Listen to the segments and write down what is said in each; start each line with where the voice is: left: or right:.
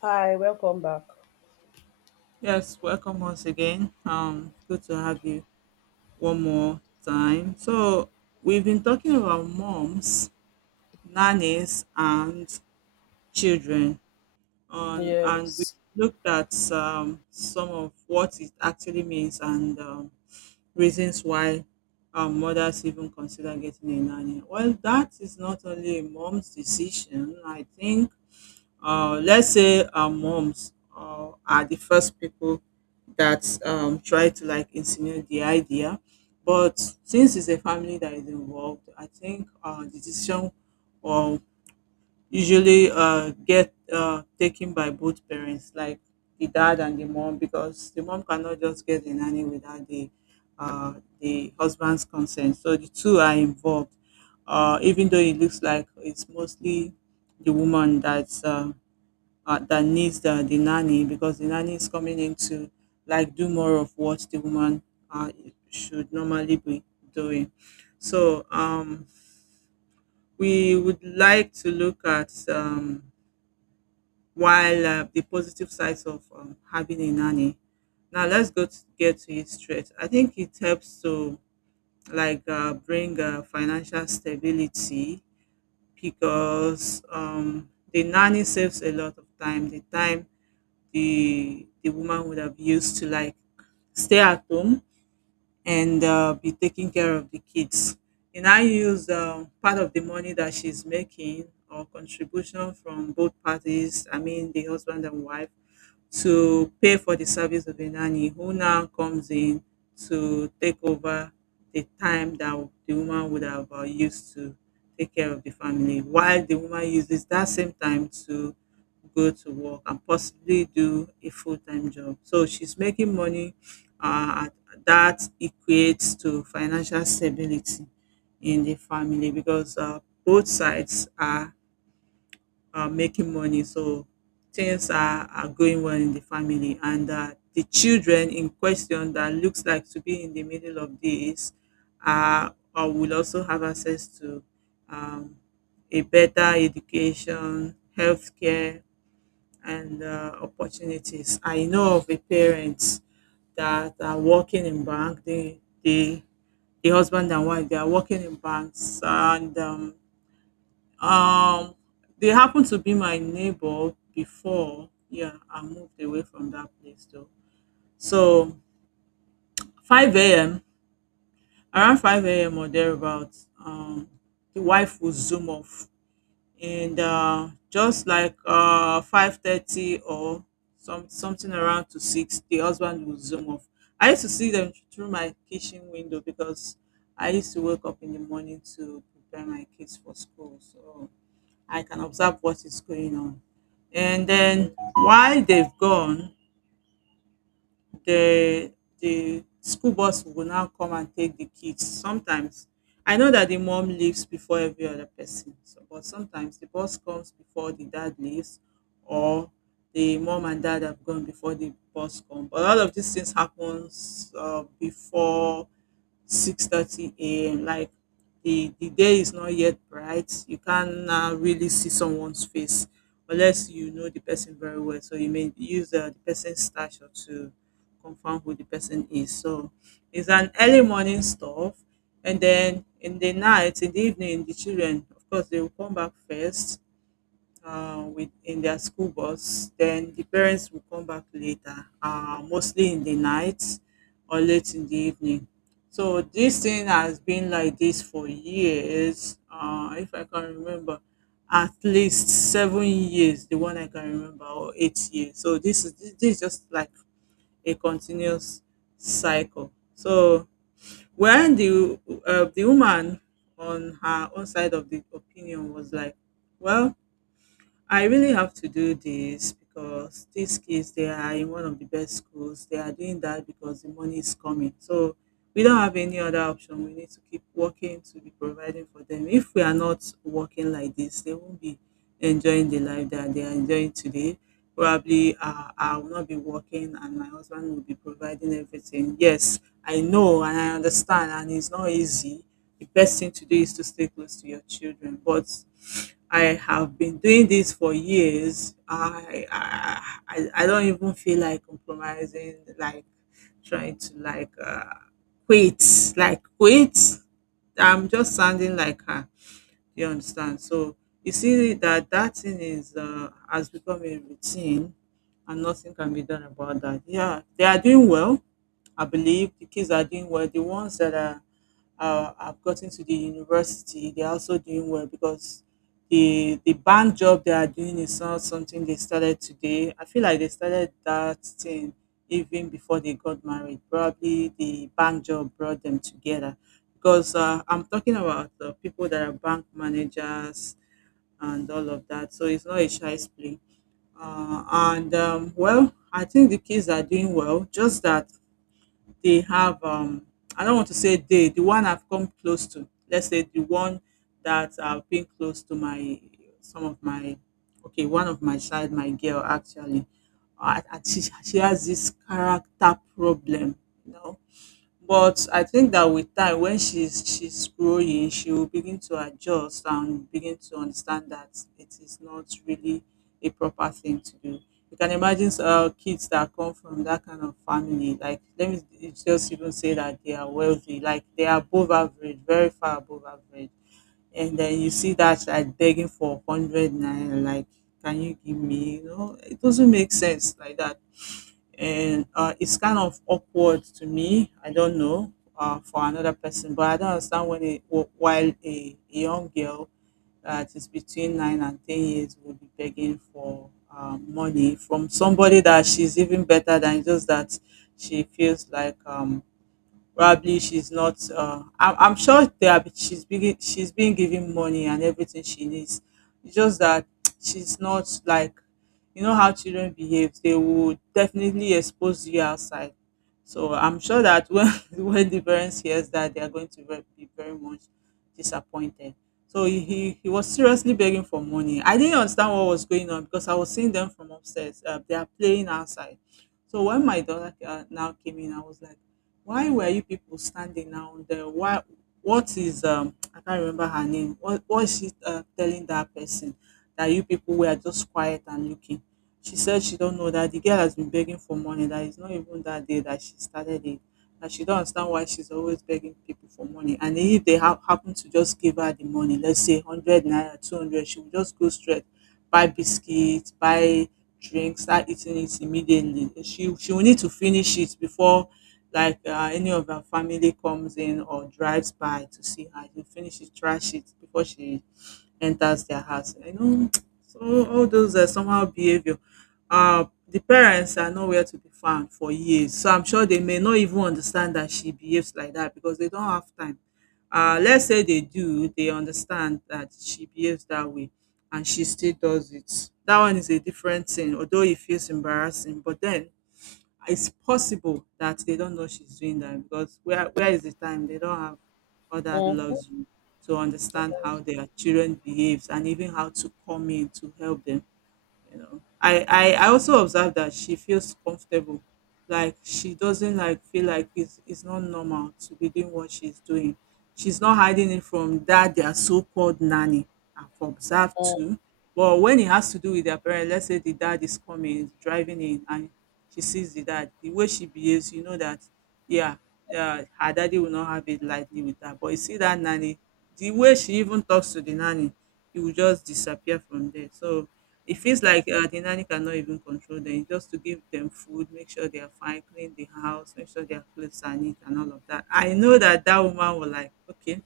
left: Hi, welcome back.
right: Yes, welcome once again. Good to have you one more time. So we've been talking about moms, nannies, and children, on and we
left: Yes.
right: looked at some of what it actually means and reasons why mothers even consider getting a nanny. Well, that is not only a mom's decision. I think let's say our moms are the first people that try to like insinuate the idea. But since it's a family that is involved, I think the decision will usually get taken by both parents, like the dad and the mom, because the mom cannot just get the nanny without the uh, the husband's consent. So the two are involved, even though it looks like it's mostly the woman that's that needs the nanny because the nanny is coming in to like do more of what the woman uh, should normally be doing. So we would like to look at while the positive sides of having a nanny. Now let's go to get to it straight. I think it helps to like bring financial stability because the nanny saves a lot of time. The time the woman would have used to like stay at home and be taking care of the kids. And I use part of the money that she's making or contribution from both parties, I mean the husband and wife, to pay for the service of a nanny who now comes in to take over the time that the woman would have used to take care of the family while the woman uses that same time to go to work and possibly do a full-time job so she's making money uh, that equates to financial stability in the family because both sides are making money. So things are going well in the family. And the children in question that looks like to be in the middle of this uh, will also have access to um, a better education, healthcare, and opportunities. I know of a parents that are working in bank. The husband and wife, they are working in banks and um, they happened to be my neighbor before. Yeah, I moved away from that place though. So 5 a.m. around 5 a.m. or thereabouts, the wife will zoom off, and just like 5:30 or something around to six, the husband will zoom off. I used to see them through my kitchen window because I used to wake up in the morning to prepare my kids for school. So I can observe what is going on. And then while they've gone, the the school bus will now come and take the kids. Sometimes I know that the mom leaves before every other person, so, but sometimes the bus comes before the dad leaves, or the mom and dad have gone before the bus come. But all of these things happens before 6:30 a.m. Like the day is not yet bright. You can't now really see someone's face unless you know the person very well. So you may use the person's stature to confirm who the person is. So it's an early morning stuff, and then in the night, in the evening, the children, of course, they will come back first with in their school bus. Then the parents will come back later, mostly in the night or late in the evening. So this thing has been like this for years. If I can remember, at least 7 years, the one I can remember, or 8 years. So this is just like a continuous cycle. So when the woman on her own side of the opinion was like, well, I really have to do this because these kids they are in one of the best schools. They are doing that because the money is coming. So we don't have any other option. We need to keep working to be providing for them. If we are not working like this, they won't be enjoying the life that they are enjoying today. Probably I will not be working and my husband will be providing everything. Yes, I know and I understand and it's not easy the best thing to do is to stay close to your children. But I have been doing this for years. I don't even feel like compromising, like trying to quit, like quit. I'm just sounding like her. You understand? So you see that that thing is has become a routine, and nothing can be done about that. Yeah, they are doing well. I believe the kids are doing well. The ones that are I've gotten to the university, they're also doing well because the bank job they are doing is not something they started today. I feel like they started that thing even before they got married. Probably the bank job brought them together because I'm talking about the people that are bank managers and all of that. So it's not a child's play. Uh, and well, I think the kids are doing well. Just that they have I don't want to say they, the one I've come close to, let's say the one that I've been close to my some of my okay, one of my child, my girl actually. And she has this character problem, you know but I think that with time when she's growing, she will begin to adjust and begin to understand that it is not really a proper thing to do. You can imagine kids that come from that kind of family, like let me just even say that they are wealthy, like they are above average, very far above average. And then you see that like begging for hundred naira, like can you give me? You know, it doesn't make sense like that and it's kind of awkward to me. I don't know for another person, but I don't understand when a while a young girl that is between 9 and 10 years will be begging for money from somebody that she's even better than. Just that she feels like probably she's not. I'm sure they are, she's been given money and everything she needs. It's just that she's not like you know how children behave. They will definitely expose you outside. So I'm sure that when when the parents hears that, they are going to be very much disappointed. So he was seriously begging for money. I didn't understand what was going on because I was seeing them from upstairs. They are playing outside. So when my daughter now came in, I was like why were you people standing now there? Why? What is um? I can't remember her name. What is she telling that person that you people were just quiet and looking? She said she don't know that the girl has been begging for money. That it's not even that day that she started it. That she don't understand why she's always begging people for money. And if they happen to just give her the money, let's say hundred naira, 200, she will just go straight buy biscuits, buy drinks, start eating it immediately. She will need to finish it before like any of her family comes in or drives by to see her, you finish to trash it before she enters their house. You know, so all those somehow behavior. The parents are nowhere to be found for years, so I'm sure they may not even understand that she behaves like that because they don't have time. Let's say they do, they understand that she behaves that way and she still does it. That one is a different thing, although it feels embarrassing, but then it's possible that they don't know she's doing that because where is the time they don't have all that
left: Mm-hmm.
right: luxury to understand how their children behaves and even how to come in to help them. You know, I also observe that she feels comfortable, like she doesn't like feel like it's not normal to be doing what she's doing. She's not hiding it from that their so-called nanny. I've observed too. But when it has to do with their parents, let's say the dad is coming is driving in and she sees the dad, the way she behaves, you know that, yeah, her daddy will not have it lightly with that. But you see that nanny, the way she even talks to the nanny, it will just disappear from there. So it feels like the nanny cannot even control them. It's just to give them food, make sure they are fine, clean the house, make sure their clothes are neat, and all of that. I know that that woman will like, okay,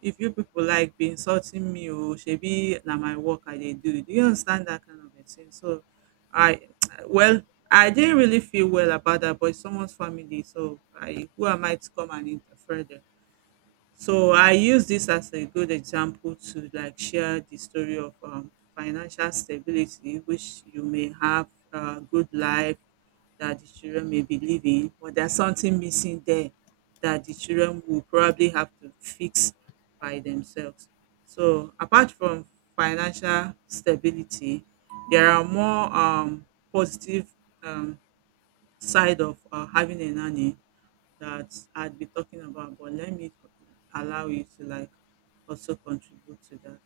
right: if you people like be insulting me, or shebi na my work I dey do. Do you understand that kind of a thing? So, I well, I didn't really feel well about that, but it's someone's family, so I who am I to come and interfere there? So I use this as a good example to like share the story of financial stability, which you may have a good life that the children may be living, but there's something missing there that the children will probably have to fix by themselves. So apart from financial stability, there are more positive um, side of having a nanny that I'd be talking about, but allow you to like also contribute to that.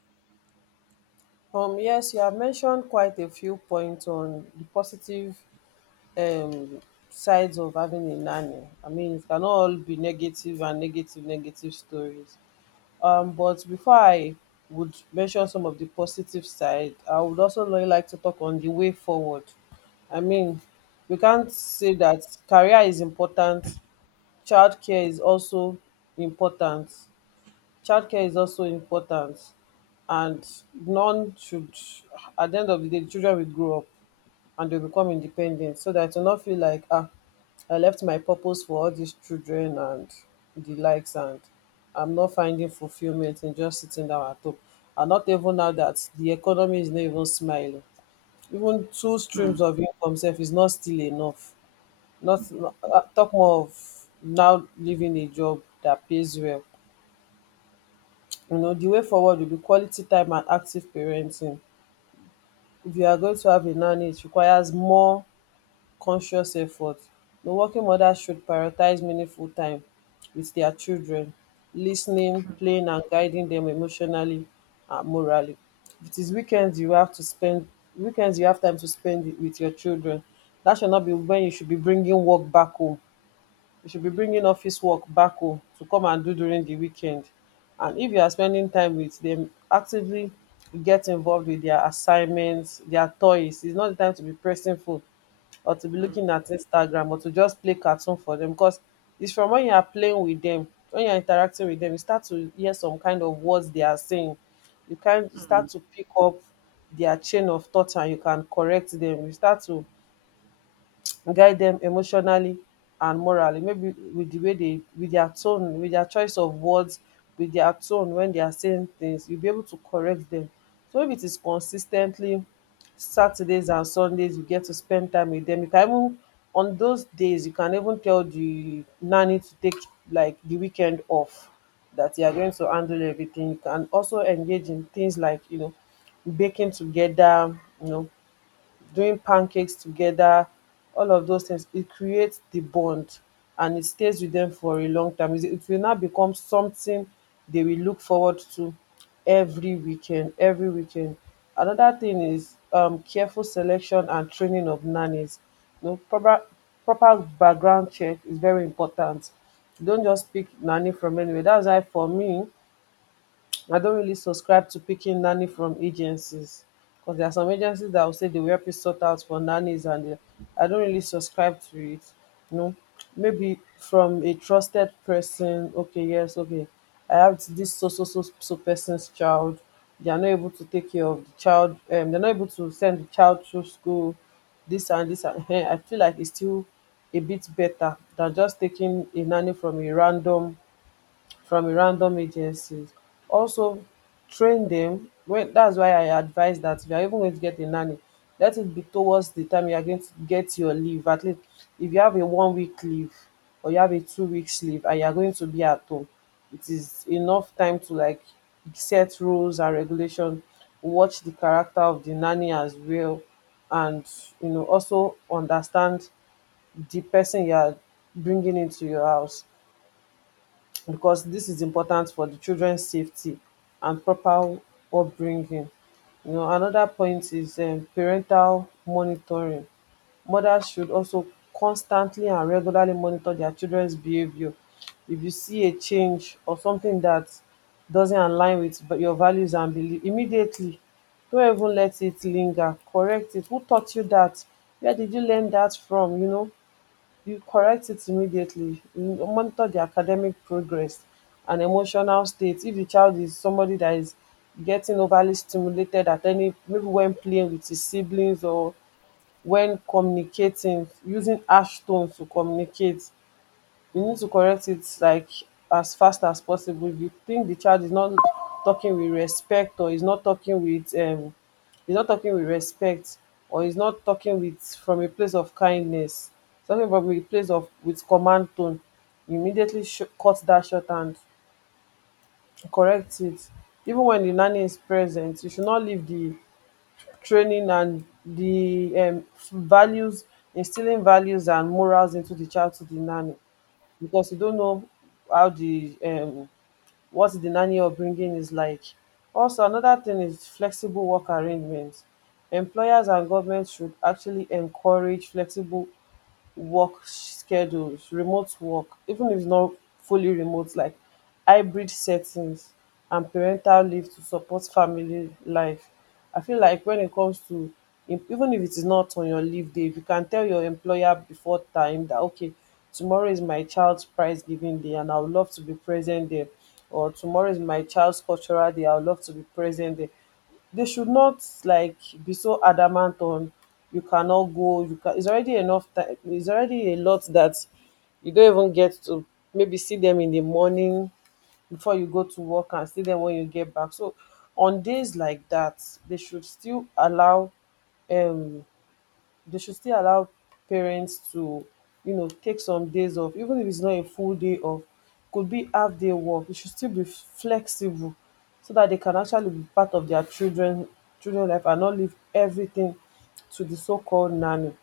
left: Yes, you have mentioned quite a few points on the positive um, sides of having a nanny. I mean, it can all be negative and negative stories. But before I would mention some of the positive side, I would also like to talk on the way forward. I mean, we can't say that career is important, childcare is also important. Childcare is also important, and none should, at the end of the day, the children will grow up and they'll become independent, so that you not feel like, ah, I left my purpose for all these children and the likes, and I'm not finding fulfillment in just sitting down at home. And not even now that the economy is not even smiling. Even two
right: Mm,
left: streams of income self is not still enough. Not talk more of now leaving a job that pays well. You know, the way forward will be quality time and active parenting. If you are going to have a nanny, it requires more conscious effort. The working mother should prioritize meaningful time with their children, listening,
right: mm,
left: playing, and guiding them emotionally and morally. If it is weekends you have to spend, weekends you have time to spend with your children, that should not be when you should be bringing work back home. You should be bringing office work back home to come and do during the weekend. And if you are spending time with them, actively get involved with their assignments, their toys. It's not the time to be pressing phone or to be
right: mm,
left: looking at Instagram or to just play cartoon for them, because it's from when you are playing with them, when you're interacting with them, you start to hear some kind of words they are saying. You can start
right: mm.
left: to pick up their chain of thought and you can correct them. You start to guide them emotionally and morally, maybe with the way with their tone, with their choice of words, with their tone when they are saying things, you will be able to correct them. So if it is consistently Saturdays and Sundays you get to spend time with them, you can even, on those days, you can even tell the nanny to take like the weekend off, that you are going to handle everything. You can also engage in things like, you know, baking together, you know, doing pancakes together. All of those things, it creates the bond, and it stays with them for a long time. It will now become something they will look forward to every weekend, every weekend. Another thing is careful selection and training of nannies. You know, proper background check is very important. You don't just pick nanny from anywhere. That's why, for me, I don't really subscribe to picking nanny from agencies, because there are some agencies that will say they will help you sort out for nannies, and I don't really subscribe to it. You know, maybe from a trusted person. Okay, yes, okay. I have this so so so so person's child. They are not able to take care of the child. They're not able to send the child to school. This and this and I feel like it's still a bit better than just taking a nanny from a random agencies. Also train them when, that's why I advise that if you're even going to get a nanny, let it be towards the time you're going to get your leave. At least if you have a 1 week leave or you have a 2 weeks leave and you're going to be at home, it is enough time to like set rules and regulation, watch the character of the nanny as well, and, you know, also understand the person you are bringing into your house, because this is important for the children's safety and proper upbringing. You know, another point is parental monitoring. Mothers should also constantly and regularly monitor their children's behavior. If you see a change or something that doesn't align with your values and belief, immediately, don't even let it linger. Correct it. Who taught you that? Where did you learn that from? You know, you correct it immediately. You monitor the academic progress and emotional state. If the child is somebody that is getting overly stimulated at any, maybe when playing with his siblings or when communicating, using harsh tones to communicate, you need to correct it like as fast as possible. If you think the child is not talking with respect or is not talking with respect, or is not talking with, from a place of kindness, talking from a place of, with command tone, you immediately cut that short and correct it. Even when the nanny is present, you should not leave the training and the values, instilling values and morals into the child to the nanny, because you don't know how the what the nanny upbringing is like. Also, another thing is flexible work arrangements. Employers and governments should actually encourage flexible work schedules, remote work, even if not fully remote, like hybrid settings and parental leave to support family life. I feel like when it comes to even if it is not on your leave day, if you can tell your employer before time that, okay, tomorrow is my child's prize giving day and I would love to be present there, or tomorrow is my child's cultural day, I would love to be present there, they should not like be so adamant on, you cannot go. You can, it's already enough time, it's already a lot that you don't even get to maybe see them in the morning before you go to work and see them when you get back. So on days like that, they should still allow um they should still allow parents to, you know, take some days off. Even if it's not a full day off, could be half day work, it should still be flexible, so that they can actually be part of their children life, and not leave everything to the so called nanny.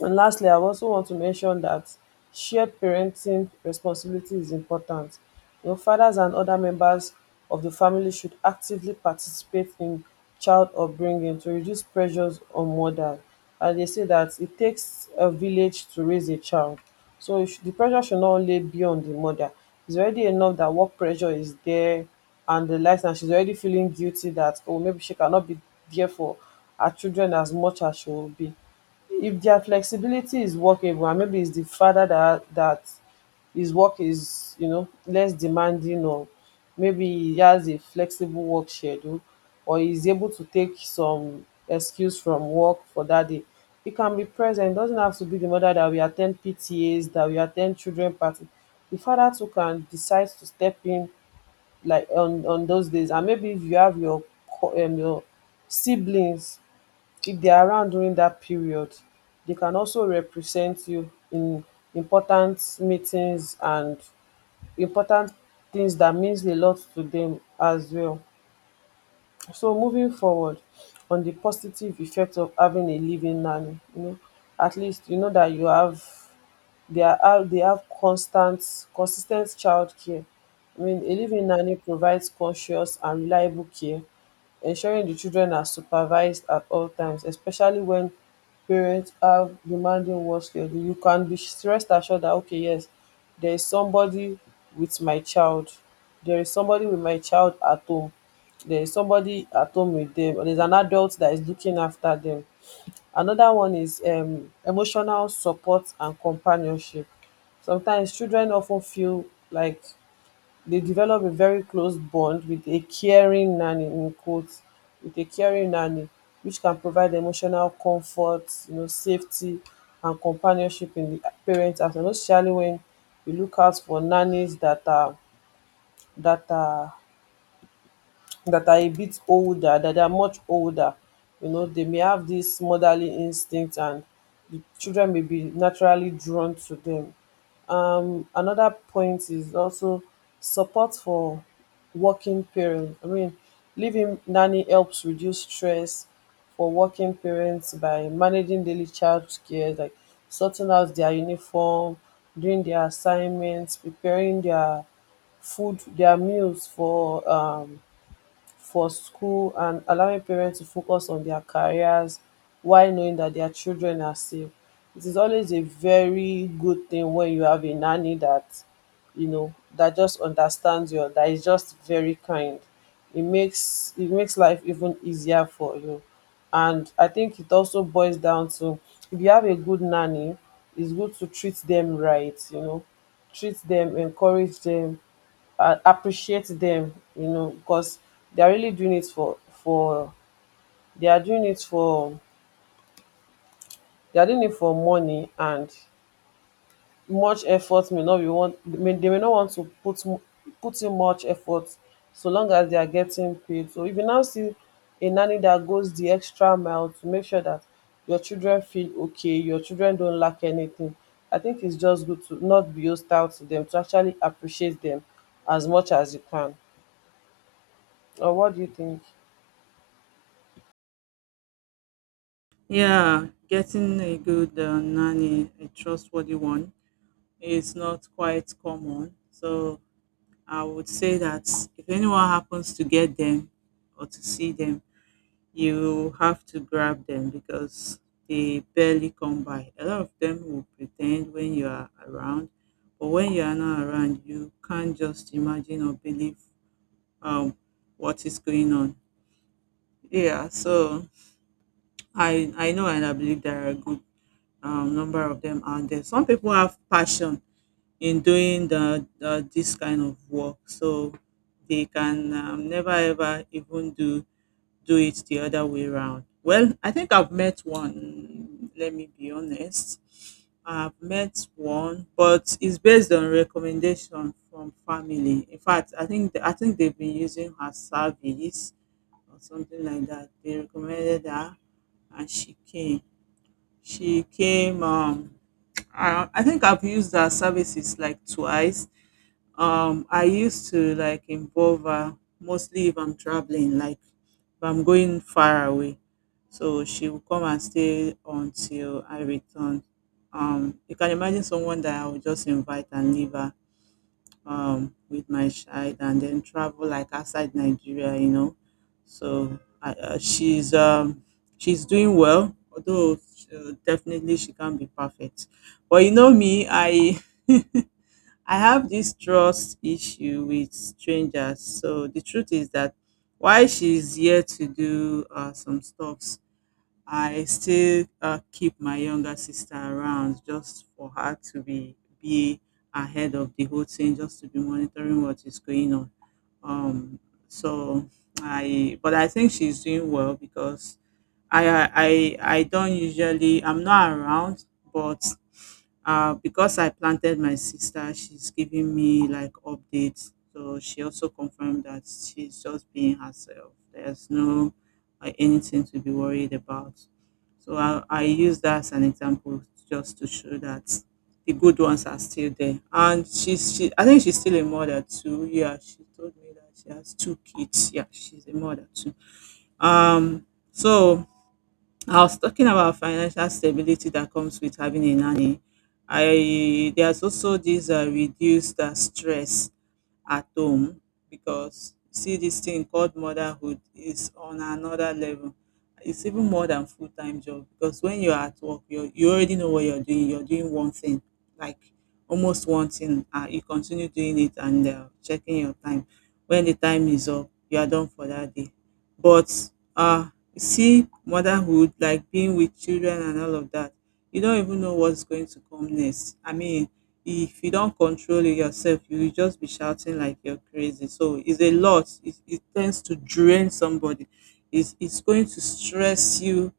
left: And lastly, I also want to mention that shared parenting responsibility is important. You know, fathers and other members of the family should actively participate in child upbringing to reduce pressures on mother. And they say that it takes a village to raise a child. So it should, the pressure should not only be on the mother. It's already enough that work pressure is there and the likes, and she's already feeling guilty that, oh, maybe she cannot be there for her children as much as she will be. If their flexibility is workable, and maybe it's the father that his work is, you know, less demanding, or maybe he has a flexible work schedule, or he's able to take some excuse from work for that day, he can be present. Doesn't have to be the mother that we attend PTAs, that we attend children party. The father too can decide to step in, like on those days. And maybe if you have your your siblings, if they are around during that period, they can also represent you in important meetings and important things that means a lot to them as well. So moving forward on the positive effect of having a living nanny, you know, at least you know that you have, they have constant, consistent child care. I mean, a living nanny provides conscious and reliable care, ensuring the children are supervised at all times, especially when parents have demanding work schedule. You can be rest assured that, okay, yes, there is somebody with my child. There is somebody with my child at home, there's somebody at home with them, or there's an adult that is looking after them. Another one is emotional support and companionship. Sometimes children often feel like they develop a very close bond with a caring nanny, in quotes, with a caring nanny, which can provide emotional comfort, you know, safety and companionship in the parents. As well, especially when we look out for nannies that are that are that are a bit older, that they are much older. You know, they may have this motherly instinct and the children may be naturally drawn to them. Another point is also support for working parents. I mean, living nanny helps reduce stress for working parents by managing daily child care, like sorting out their uniform, doing their assignments, preparing their food, their meals for school, and allowing parents to focus on their careers while knowing that their children are safe. It is always a very good thing when you have a nanny that, you know, that just understands you, that is just very kind. It makes life even easier for you. And I think it also boils down to if you have a good nanny, it's good to treat them right, you know, treat them, encourage them, appreciate them, you know, because they're really doing it for they are doing it for they are doing it for money, and much effort may not be want may, they may not want to put in much effort so long as they are getting paid. So if you now see a nanny that goes the extra mile to make sure that your children feel okay, your children don't lack anything, I think it's just good to not be hostile to them, to actually appreciate them as much as you can. Or what do you think?
right: Yeah, getting a good nanny, a trustworthy one, is not quite common. So I would say that if anyone happens to get them or to see them, you have to grab them because they barely come by. A lot of them will pretend when you are around, but when you are not around, you can't just imagine or believe um, what is going on. Yeah, so I know and I believe there are a good number of them out there. Some people have passion in doing the this kind of work, so they can never ever even do it the other way round. Well, I think I've met one, let me be honest. I've met one, but it's based on recommendation from family. In fact, I think they've been using her service or something like that. They recommended her and she came. She came I think I've used her services like twice. I used to like involve her mostly if I'm traveling, like if I'm going far away. So she will come and stay until I return. You can imagine someone that I would just invite and leave her with my child and then travel like outside Nigeria, you know. So she's doing well, although definitely she can't be perfect. But you know me, I I have this trust issue with strangers. So the truth is that while she's here to do some stuffs, I still keep my younger sister around just for her to be ahead of the whole thing, just to be monitoring what is going on. Um, so but I think she's doing well because I don't usually I'm not around, but because I planted my sister, she's giving me like updates. So she also confirmed that she's just being herself. There's no anything to be worried about. So I use that as an example just to show that the good ones are still there. And she I think she's still a mother too. Yeah, she told me that she has two kids. Yeah, she's a mother too. Um so I was talking about financial stability that comes with having a nanny. I there's also this reduced stress at home, because see this thing called motherhood is on another level. It's even more than full-time job, because when you're at work you already know what you're doing, you're doing one thing, like almost one thing. You continue doing it and checking your time. When the time is up, you are done for that day. But uh you see motherhood, like being with children and all of that, you don't even know what's going to come next. I mean, if you don't control it yourself, you will just be shouting like you're crazy. So it's a lot. It tends to drain somebody. It's going to stress you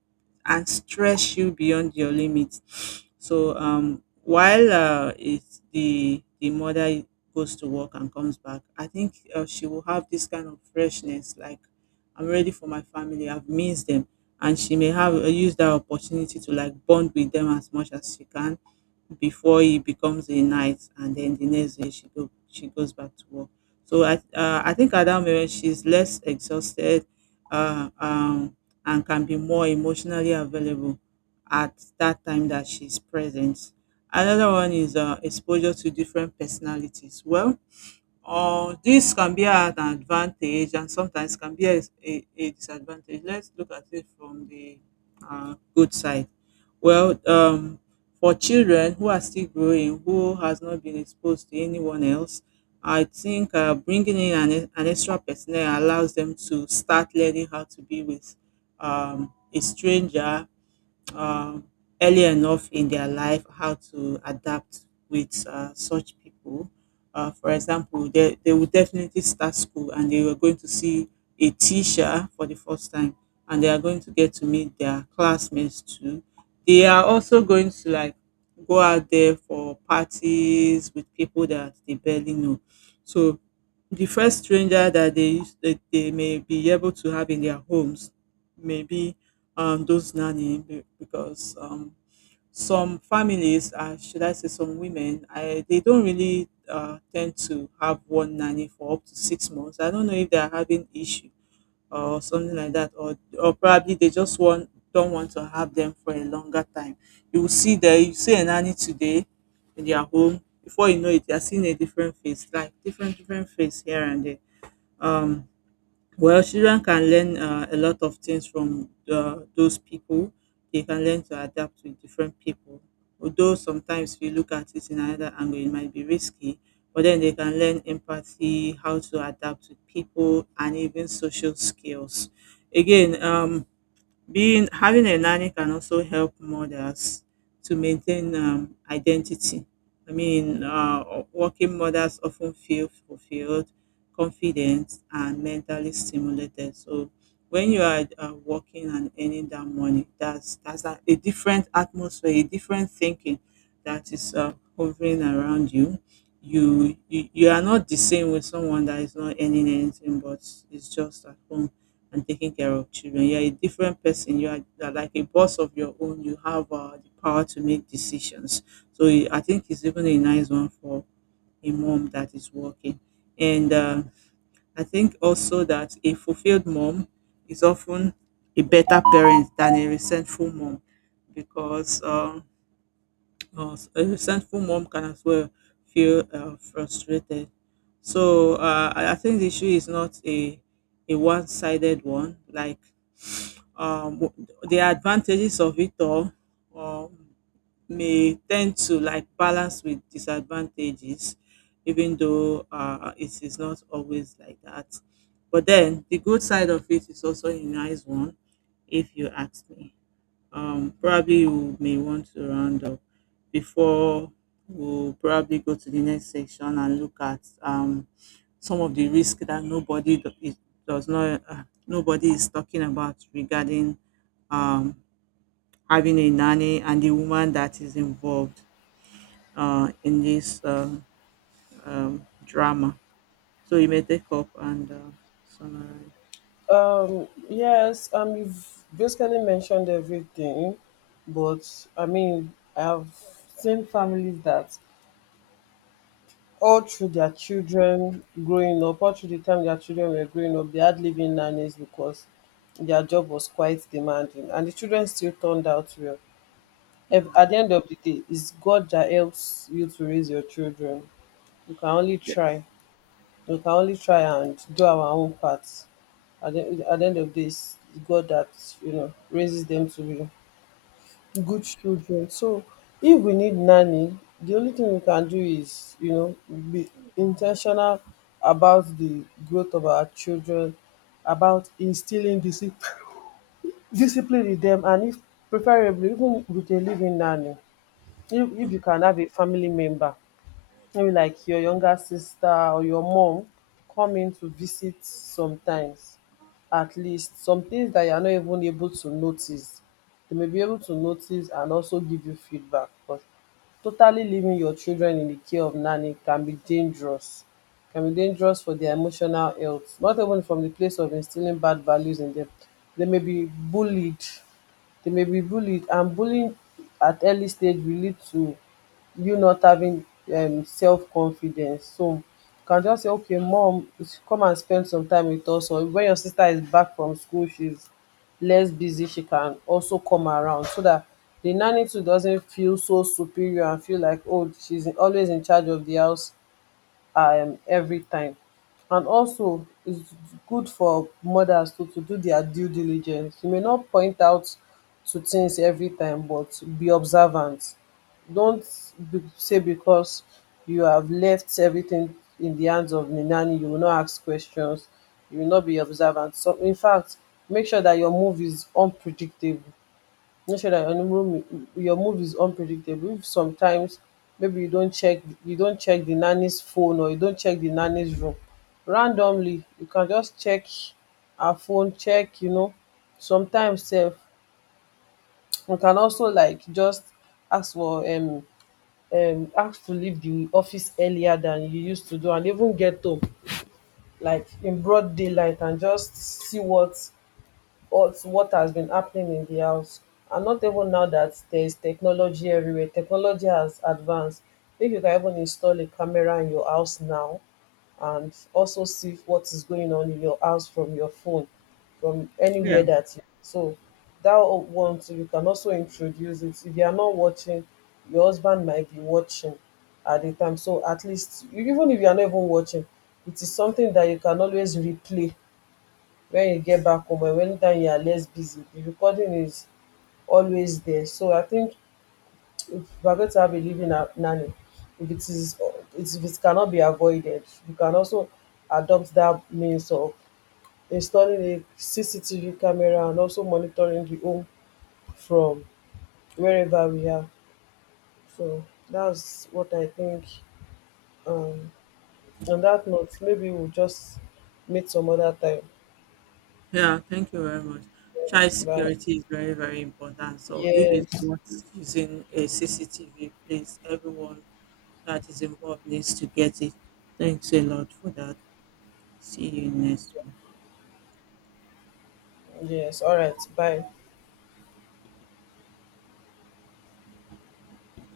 right: and stress you beyond your limits. So while it's the mother goes to work and comes back, I think she will have this kind of freshness, like I'm ready for my family, I've missed them. And she may have used that opportunity to like bond with them as much as she can before he becomes a knight, and then the next day she goes back to work. So I think at that moment she's less exhausted uh, um and can be more emotionally available at that time that she's present. Another one is exposure to different personalities. Well, or this can be an advantage, and sometimes can be a disadvantage. Let's look at it from the good side. Well, for children who are still growing, who has not been exposed to anyone else, I think bringing in an extra personnel allows them to start learning how to be with a stranger uh, early enough in their life, how to adapt with such people. For example, they would definitely start school and they were going to see a teacher for the first time, and they are going to get to meet their classmates too. They are also going to like go out there for parties with people that they barely know. So the first stranger that they used that they may be able to have in their homes, maybe those nanny because some families, should I say, some women, they don't really tend to have one nanny for up to 6 months. I don't know if they are having issue or something like that, or probably they just want don't want to have them for a longer time. You will see that you see a nanny today in their home. Before you know it, they are seeing a different face, like different face here and there. Um, well, children can learn a lot of things from those people. They can learn to adapt with different people. Although sometimes if you look at it in another angle, it might be risky, but then they can learn empathy, how to adapt with people, and even social skills. Again, being having a nanny can also help mothers to maintain identity. I mean, working mothers often feel fulfilled, confident, and mentally stimulated. So when you are working and earning that money, that's a different atmosphere, a different thinking that is hovering around you. You are not the same with someone that is not earning anything but is just at home and taking care of children. You're a different person. You are like a boss of your own. You have the power to make decisions. So I think it's even a nice one for a mom that is working. And I think also that a fulfilled mom is often a better parent than a resentful mom, because a resentful mom can as well feel frustrated. So I think the issue is not a one-sided one. Like the advantages of it all um, may tend to like balance with disadvantages, even though it is not always like that. But then the good side of it is also a nice one, if you ask me. Probably you may want to round up before we'll probably go to the next section and look at some of the risk that does not nobody is talking about regarding um, having a nanny and the woman that is involved in this drama. So you may take up and summarize.
left: Yes, you've basically mentioned everything, but I mean, I've seen families that all through their children growing up, all through the time their children were growing up, they had living nannies because their job was quite demanding, and the children still turned out well.
right: Hmm.
left: At the end of the day, it's God that helps you to raise your children. You can only
right: Yes.
left: try. We can only try and do our own part. At the end of this, God that you know raises them to be good children. So if we need nanny, the only thing we can do is, you know, be intentional about the growth of our children, about instilling discipline discipline with them, and if preferably even with a living nanny. If you can have a family member, maybe like your younger sister or your mom, come in to visit sometimes, at least some things that you are not even able to notice, they may be able to notice and also give you feedback. But totally leaving your children in the care of nanny can be dangerous, can be dangerous for their emotional health, not even from the place of instilling bad values in them. They may be bullied, they may be bullied and bullying at early stage will lead to you not having self-confidence. So you can just say, okay, mom, come and spend some time with us. Or when your sister is back from school, she's less busy, she can also come around so that the nanny too doesn't feel so superior and feel like, oh, she's always in charge of the house every time. And also it's good for mothers to do their due diligence. You may not point out to things every time, but be observant. Don't be, say because you have left everything in the hands of the nanny, you will not ask questions, you will not be observant. So in fact, make sure that your move is unpredictable. Make sure that your move is unpredictable. If sometimes maybe you don't check the nanny's phone, or you don't check the nanny's room randomly, you can just check her phone, check, you know. Sometimes sef you can also like just ask for ask to leave the office earlier than you used to do, and even get home like in broad daylight and just see what has been happening in the house. And not even now that there is technology everywhere, technology has advanced. If you can even install a camera in your house now and also see what is going on in your house from your phone, from
right: Yeah.
left: anywhere that you, so that one too you can also introduce it. If you are not watching, your husband might be watching at the time. So at least even if you are not even watching, it is something that you can always replay when you get back home, and anytime you are less busy the recording is always there. So I think if you are going to have a nanny, if it is it's- if it cannot be avoided, you can also adopt that means of installing a CCTV camera and also monitoring the home from wherever we are. So that's what I think. Um, on that note, maybe we'll just meet some other time.
right: Yeah, thank you very much. Child
left: But
right: security is very, very important. So if it's
left: yes,
right: not using a CCTV, please, everyone that is involved needs to get it. Thanks a lot for that. See you next one.
left: yes, all right, bye.